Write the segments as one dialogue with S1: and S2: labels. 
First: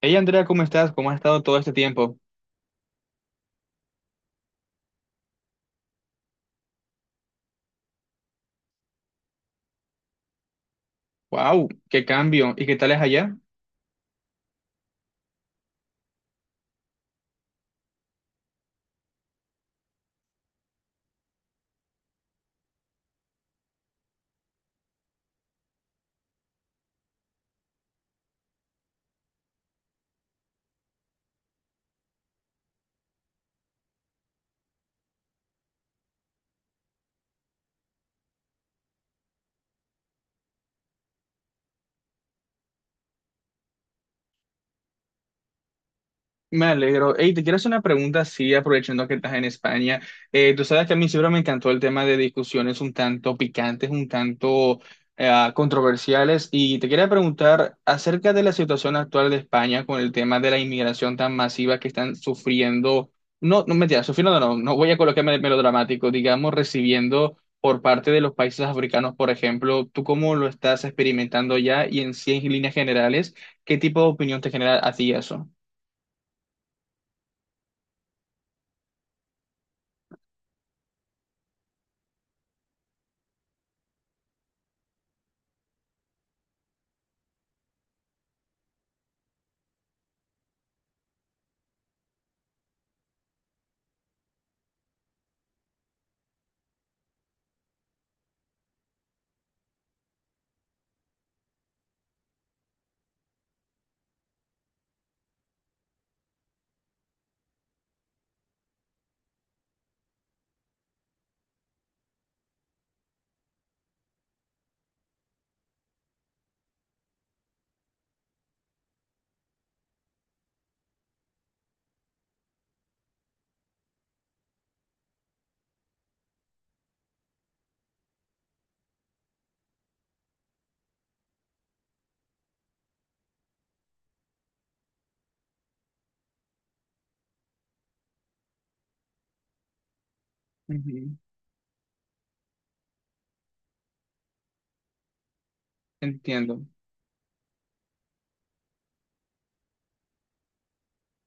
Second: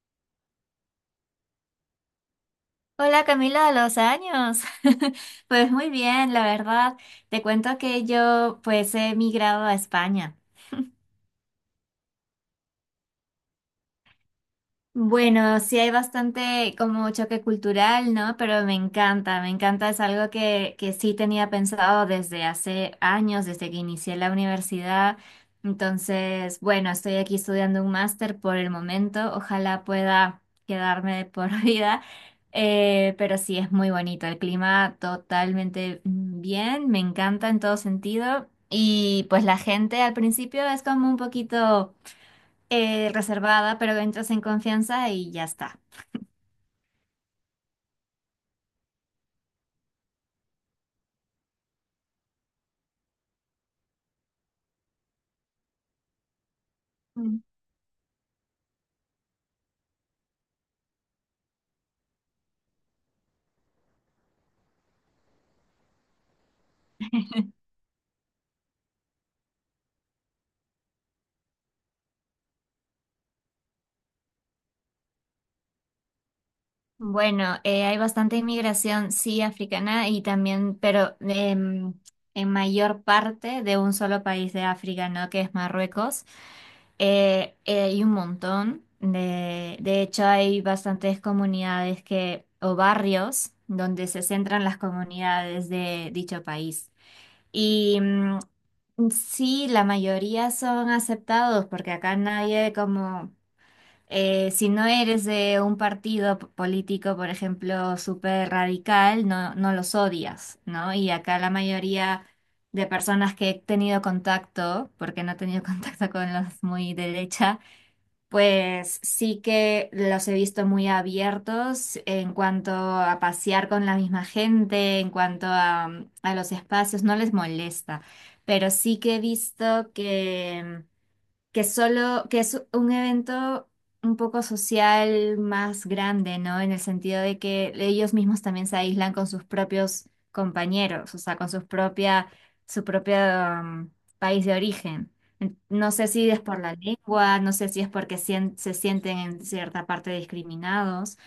S1: Hey Andrea, ¿cómo estás? ¿Cómo has estado todo este tiempo?
S2: Hola Camila, a los años. Pues muy bien, la verdad. Te cuento que yo pues he migrado a España.
S1: ¡Wow! ¡Qué cambio! ¿Y qué tal es allá?
S2: Bueno, sí hay bastante como choque cultural, ¿no? Pero me encanta, es algo que sí tenía pensado desde hace años, desde que inicié la universidad. Entonces, bueno, estoy aquí estudiando un máster por el momento, ojalá pueda quedarme de por vida. Pero sí es muy bonito, el clima totalmente bien, me encanta en todo sentido. Y pues la gente al principio es como un poquito reservada, pero entras en confianza y ya está.
S1: Me alegro. Hey, te quiero hacer una pregunta, sí, aprovechando que estás en España. Tú sabes que a mí siempre me encantó el tema de discusiones un tanto picantes, un tanto controversiales, y te quería
S2: Mm.
S1: preguntar acerca de la situación actual de España con el tema de la inmigración tan masiva que están sufriendo, no, no mentira, sufriendo no, no voy a colocarme melodramático, digamos, recibiendo por parte de los países africanos, por ejemplo, ¿tú cómo lo estás experimentando ya y en cien líneas generales, qué tipo de opinión te genera a ti eso?
S2: Bueno, hay bastante inmigración, sí, africana y también, pero en mayor parte de un solo país de África, ¿no? Que es Marruecos. Hay un montón. De hecho, hay bastantes comunidades o barrios donde se centran las comunidades de dicho país. Y sí, la mayoría son aceptados porque acá nadie como. Si no eres de un partido político, por ejemplo, súper radical, no, no los odias, ¿no? Y acá la mayoría de personas que he tenido contacto, porque no he tenido contacto con los muy derecha, pues sí que los he visto muy abiertos en cuanto a pasear con la misma gente, en cuanto a los espacios, no les molesta, pero sí que he visto que solo, que es un evento un poco social más grande, ¿no? En el sentido de que ellos mismos también se aíslan con sus propios compañeros, o sea, con su propio um, país de origen. No sé si es por
S1: Entiendo.
S2: la lengua, no sé si es porque se sienten en cierta parte discriminados,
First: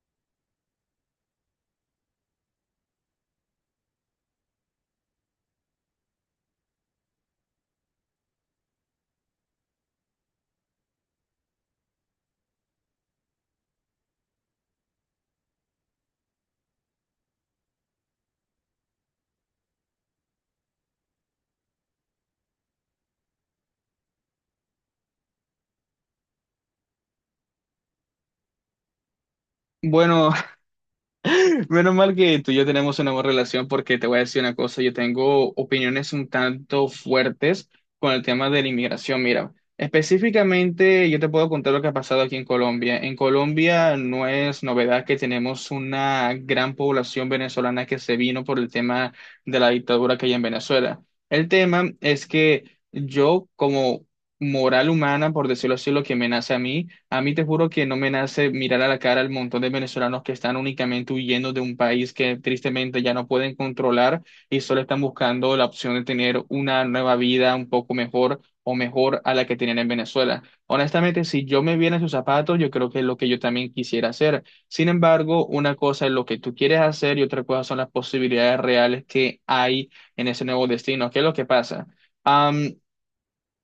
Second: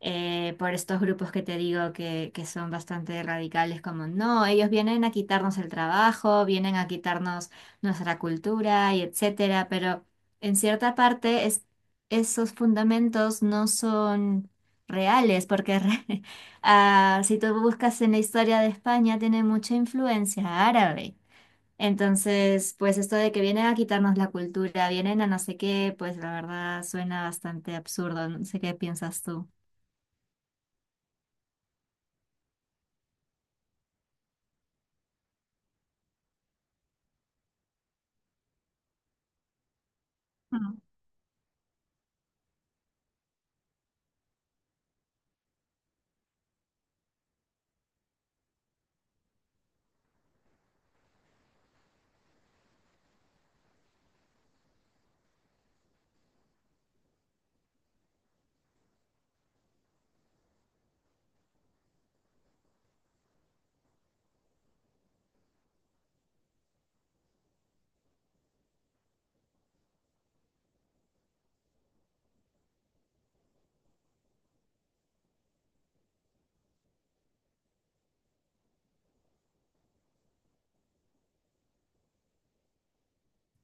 S2: por estos grupos que te digo que son bastante radicales, como no, ellos vienen a quitarnos el trabajo, vienen a quitarnos nuestra cultura y etcétera, pero en cierta parte esos fundamentos no son reales, porque ah, si tú buscas en la historia de España, tiene mucha influencia árabe. Entonces, pues esto de que vienen a quitarnos la cultura, vienen a no sé qué, pues la verdad suena bastante absurdo. No sé qué piensas tú.
S1: Bueno, menos mal que tú y yo tenemos una buena relación porque te voy a decir una cosa, yo tengo opiniones un tanto fuertes con el tema de la inmigración. Mira, específicamente yo te puedo contar lo que ha pasado aquí en Colombia. En Colombia no es novedad que tenemos una gran población venezolana que se vino por el tema de la dictadura que hay en Venezuela. El tema es que yo como moral humana, por decirlo así, lo que me nace a mí. A mí te juro que no me nace mirar a la cara al montón de venezolanos que están únicamente huyendo de un país que tristemente ya no pueden controlar y solo están buscando la opción de tener una nueva vida un poco mejor o mejor a la que tenían en Venezuela. Honestamente, si yo me viera en sus zapatos, yo creo que es lo que yo también quisiera hacer. Sin embargo, una cosa es lo que tú quieres hacer y otra cosa son las posibilidades reales que hay en ese nuevo destino. ¿Qué es lo que pasa?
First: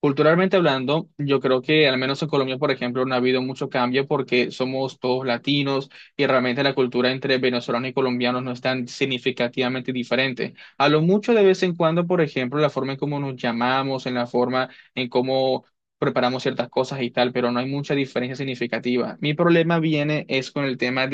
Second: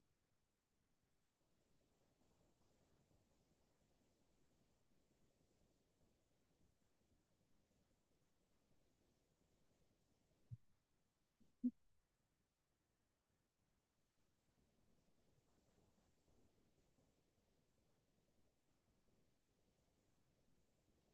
S1: Culturalmente hablando, yo creo que al menos en Colombia, por ejemplo, no ha habido mucho cambio porque somos todos latinos y realmente la cultura entre venezolanos y colombianos no es tan significativamente diferente. A lo mucho de vez en cuando, por ejemplo, la forma en cómo nos llamamos, en la forma en cómo preparamos ciertas cosas y tal, pero no hay mucha diferencia significativa. Mi problema viene es con el tema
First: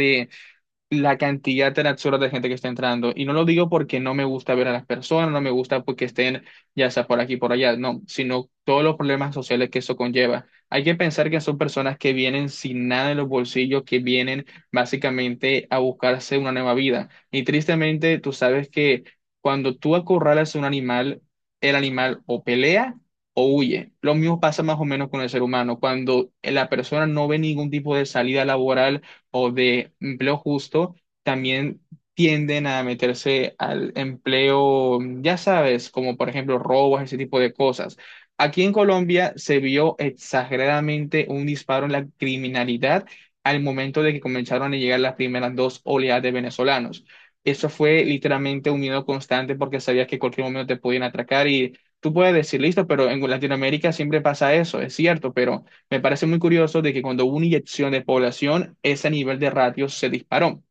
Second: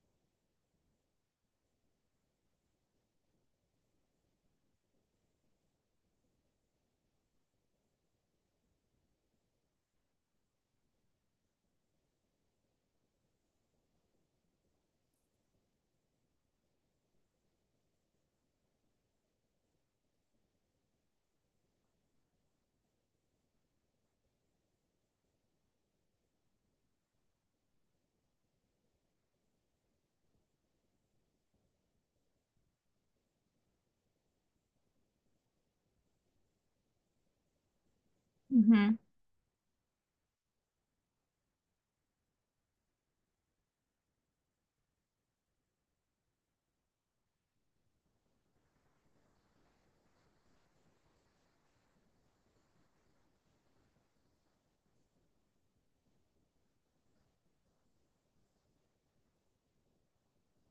S1: la cantidad tan absurda de gente que está entrando. Y no lo digo porque no me gusta ver a las personas, no me gusta porque estén ya sea por aquí, por allá, no, sino todos los problemas sociales que eso conlleva. Hay que pensar que son personas que vienen sin nada en los bolsillos, que vienen básicamente a buscarse una nueva vida. Y tristemente, tú sabes que cuando tú acorralas a un animal, el animal o pelea o huye. Lo mismo pasa más o menos con el ser humano. Cuando la persona no ve ningún tipo de salida laboral, o de empleo justo también tienden a meterse al empleo, ya sabes, como por ejemplo robos, ese tipo de cosas. Aquí en
S2: Ujú.
S1: Colombia se vio exageradamente un disparo en la criminalidad al momento de que comenzaron a llegar las primeras dos oleadas de venezolanos. Eso fue literalmente un miedo constante porque sabías que en cualquier momento te podían atracar y tú puedes decir, listo, pero en Latinoamérica siempre pasa eso, es cierto, pero me parece muy curioso de que cuando hubo una inyección de población, ese nivel de ratio se disparó.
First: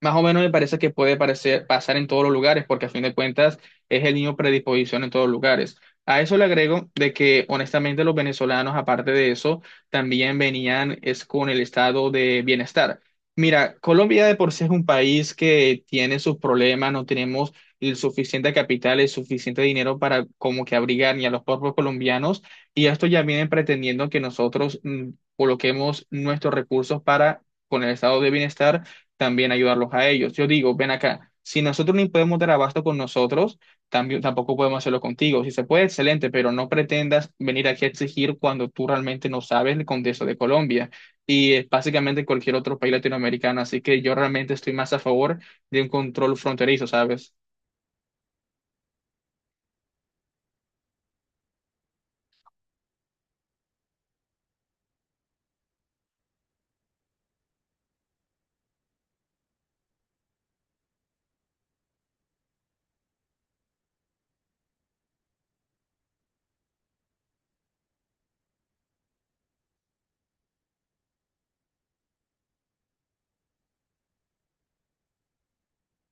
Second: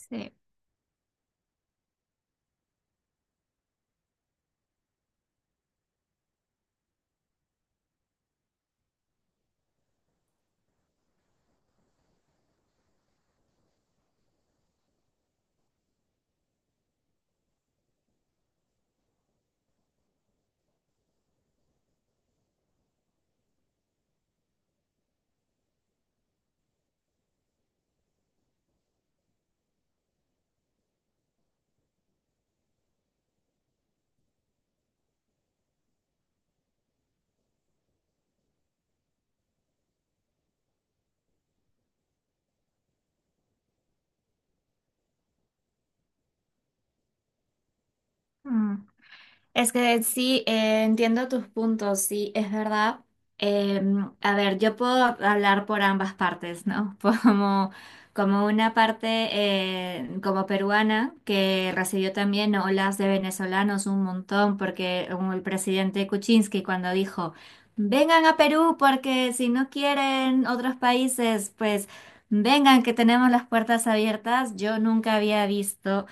S1: Más o
S2: Sí.
S1: menos me parece que puede parecer, pasar en todos los lugares, porque a fin de cuentas es el niño predisposición en todos los lugares. A eso le agrego de que honestamente los venezolanos, aparte de eso, también venían es con el estado de bienestar. Mira, Colombia de por sí es un país que tiene sus problemas, no tenemos el suficiente capital, el suficiente dinero para como que abrigar ni a los propios colombianos, y esto ya vienen pretendiendo que nosotros coloquemos nuestros recursos para con el estado de bienestar también ayudarlos a ellos. Yo digo, ven acá, si nosotros no podemos dar abasto con nosotros, también, tampoco podemos hacerlo contigo. Si se puede, excelente, pero no pretendas venir aquí a exigir cuando tú realmente no sabes el contexto de Colombia y básicamente cualquier otro país latinoamericano. Así que yo realmente estoy más a favor de un control fronterizo, ¿sabes?
S2: Mm. Es que sí, entiendo tus puntos, sí, es verdad. Eh, a ver, yo puedo hablar por ambas partes, ¿no? Como, como una parte como peruana que recibió también olas de venezolanos un montón, porque como el presidente Kuczynski cuando dijo, vengan a Perú porque si no quieren otros países, pues. Vengan, que tenemos las puertas abiertas. Yo nunca había visto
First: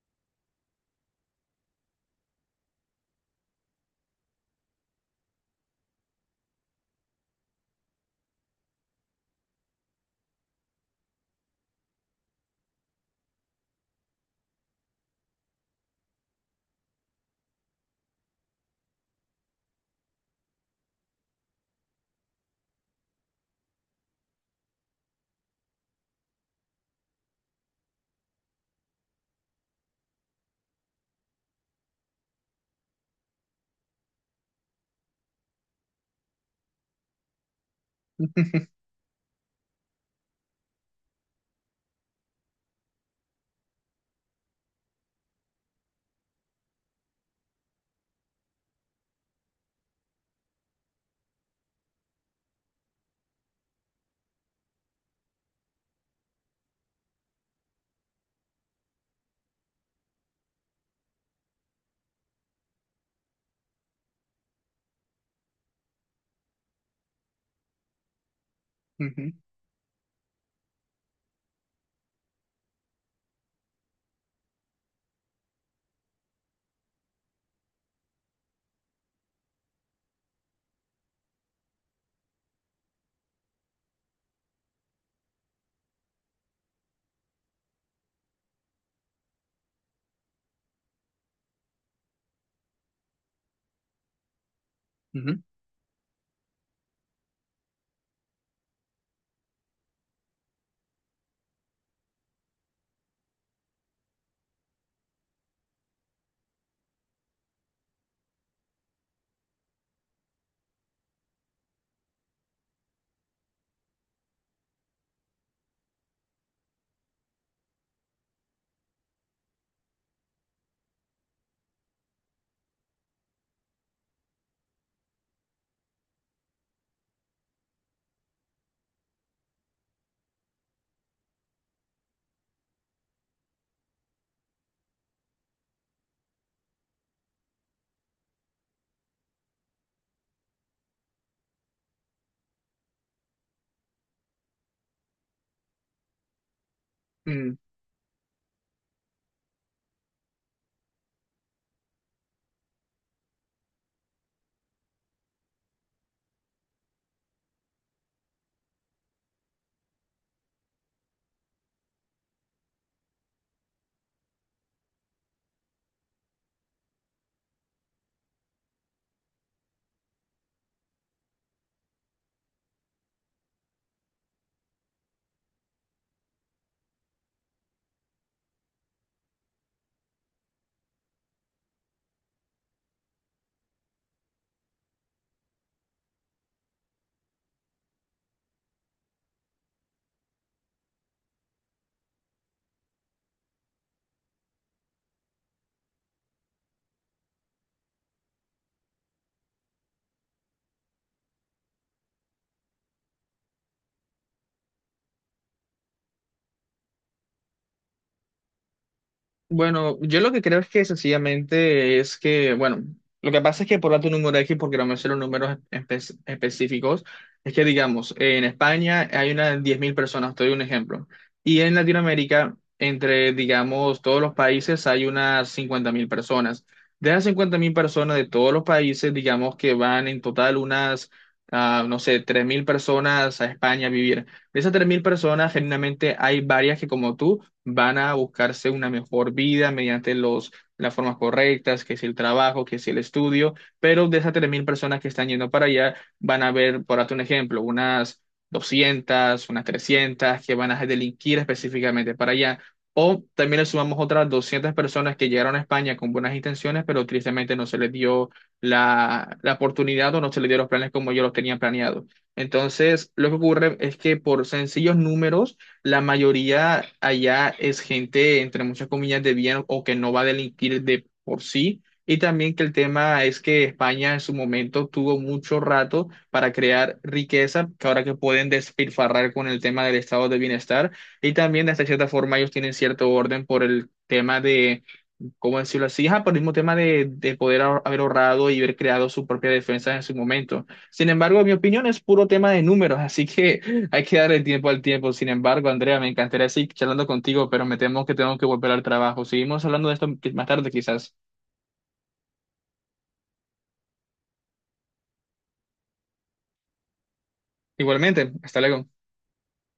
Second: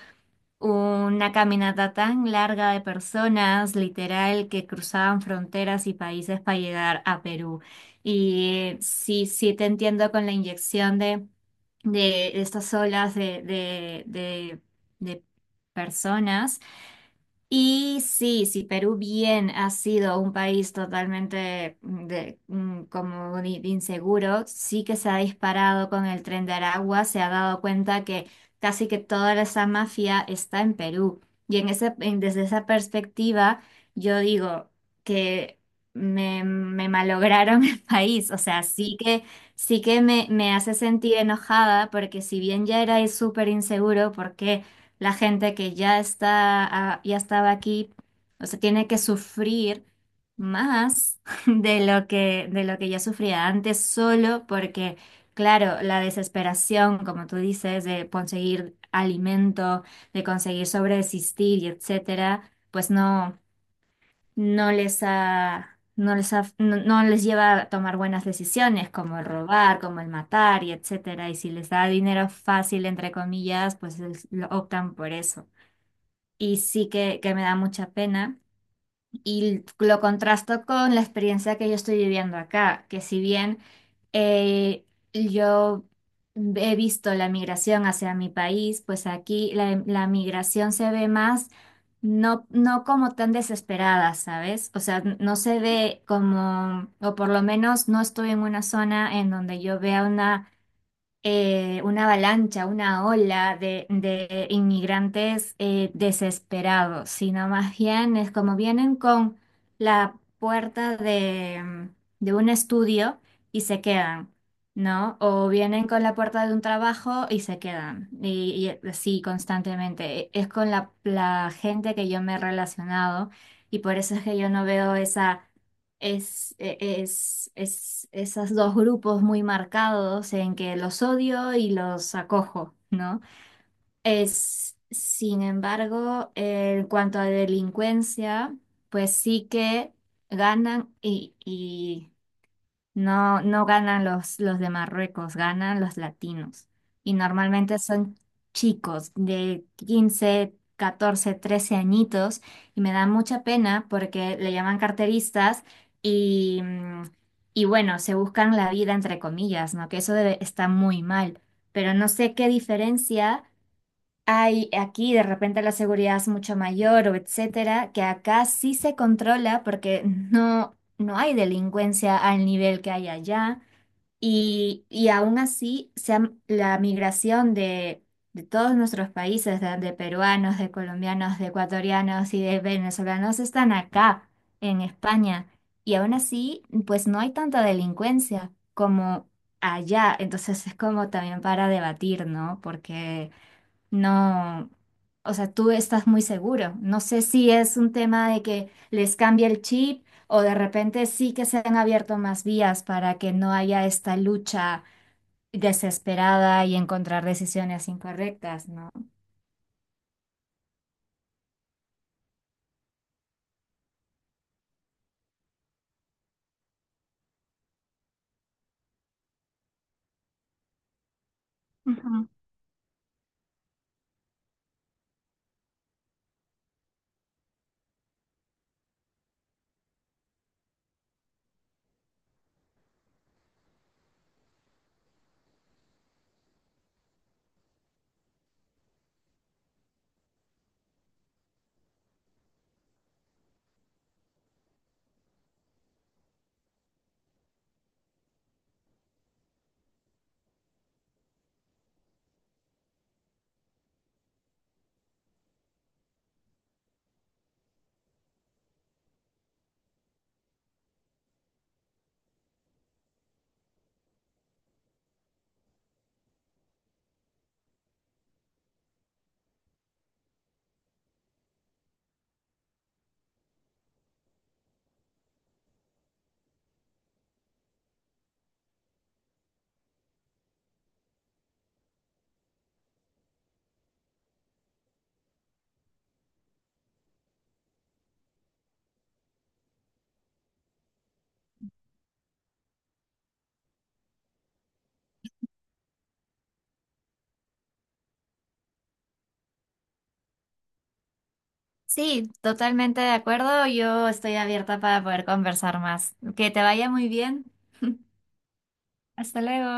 S2: una caminata tan larga de personas, literal, que cruzaban fronteras y países para llegar a Perú. Y sí, sí te entiendo con la inyección de estas olas de personas. Y sí, si Perú bien ha sido un país totalmente como de inseguro, sí que se ha disparado con el tren de Aragua, se ha dado cuenta que casi que toda esa mafia está en Perú. Y desde esa perspectiva, yo digo que me malograron el país. O sea, sí que me hace sentir enojada porque si bien ya era súper inseguro, ¿por qué? La gente que ya ya estaba aquí, o sea, tiene que sufrir más de lo que ya sufría antes, solo porque, claro, la desesperación, como tú dices, de conseguir alimento, de conseguir sobreexistir y etcétera, pues no, no les ha. No, no les lleva a tomar buenas decisiones como el
S1: Ujú,
S2: robar, como el matar y etcétera. Y si les da dinero fácil, entre comillas, pues lo optan por eso. Y sí que me da mucha pena. Y lo contrasto con la experiencia que yo estoy viviendo acá, que si bien eh, yo he visto la migración hacia mi país, pues aquí la migración se ve más, no, no como tan desesperada, ¿sabes? O sea, no
S1: ujú.
S2: se ve como, o por lo menos no estoy en una zona en donde yo vea una avalancha, una ola de inmigrantes desesperados, sino más bien es como vienen con la puerta de un estudio y se quedan, ¿no? O vienen con la puerta de un trabajo y se quedan, y así constantemente. Es con la gente que yo me he relacionado, y por eso es que yo no veo esa es, e- es, es esos dos grupos muy marcados en que los odio y los acojo, ¿no? Sin embargo, en cuanto a delincuencia, pues sí que ganan, y no, no ganan los de Marruecos, ganan los latinos. Y
S1: Mm,
S2: normalmente son chicos de 15 14 13 añitos. Y me da mucha pena porque le llaman carteristas y, mm, y bueno, se buscan la vida entre comillas, ¿no? Que eso está muy mal. Pero no sé qué diferencia hay. Aquí de repente la seguridad es mucho mayor o etcétera, que acá sí se controla porque no, no hay delincuencia al nivel que hay allá. Y aún así, la migración de todos nuestros países, de peruanos, de colombianos, de ecuatorianos y de venezolanos, están acá, en España. Y aún así, pues no hay tanta delincuencia como allá. Entonces es como también para debatir, ¿no? Porque. No, o sea, tú estás muy seguro. No sé si es un tema de que les cambie el chip o de repente sí que se han abierto más vías para que no haya esta lucha desesperada y encontrar decisiones incorrectas, ¿no?
S1: Bueno, yo lo que creo es que sencillamente es que, bueno, lo que pasa es que por dato número X, porque no me sé los números específicos, es que digamos, en España hay unas 10.000 personas, te doy un ejemplo, y en
S2: Ujú.
S1: Latinoamérica, entre, digamos, todos los países hay unas 50.000 personas. De esas 50.000 personas de todos los países, digamos que van en total unas, no sé, 3.000 personas a España a vivir. De esas 3.000 personas, generalmente hay varias que como tú, van a buscarse una mejor vida mediante las formas correctas, que es el trabajo, que es el estudio, pero de esas 3.000 personas que están yendo para allá, van a ver, por darte un ejemplo, unas 200 unas 300 que van a delinquir específicamente para allá. O también le sumamos otras 200 personas que llegaron a España con buenas intenciones, pero tristemente no se les dio la oportunidad o no se les dio los planes como ellos los tenían planeados. Entonces, lo que ocurre es que por sencillos números, la mayoría allá es gente, entre muchas comillas, de bien o que no va a delinquir de por sí. Y también que el tema es que España en su momento tuvo mucho rato para crear riqueza, que ahora que pueden despilfarrar con el tema del estado de bienestar. Y también, de esta cierta forma, ellos tienen cierto orden por el tema de como decirlo así, ajá, por el mismo tema de, poder haber ahorrado y haber creado su propia defensa en su momento. Sin embargo, mi opinión es puro tema de números, así que hay que darle tiempo al tiempo. Sin embargo, Andrea, me encantaría seguir charlando contigo, pero me temo que tengo que volver al trabajo. Seguimos hablando de esto más tarde, quizás.
S2: Sí, totalmente de acuerdo. Yo estoy abierta para poder conversar más. Que te vaya muy bien.
S1: Igualmente, hasta luego.
S2: Hasta luego.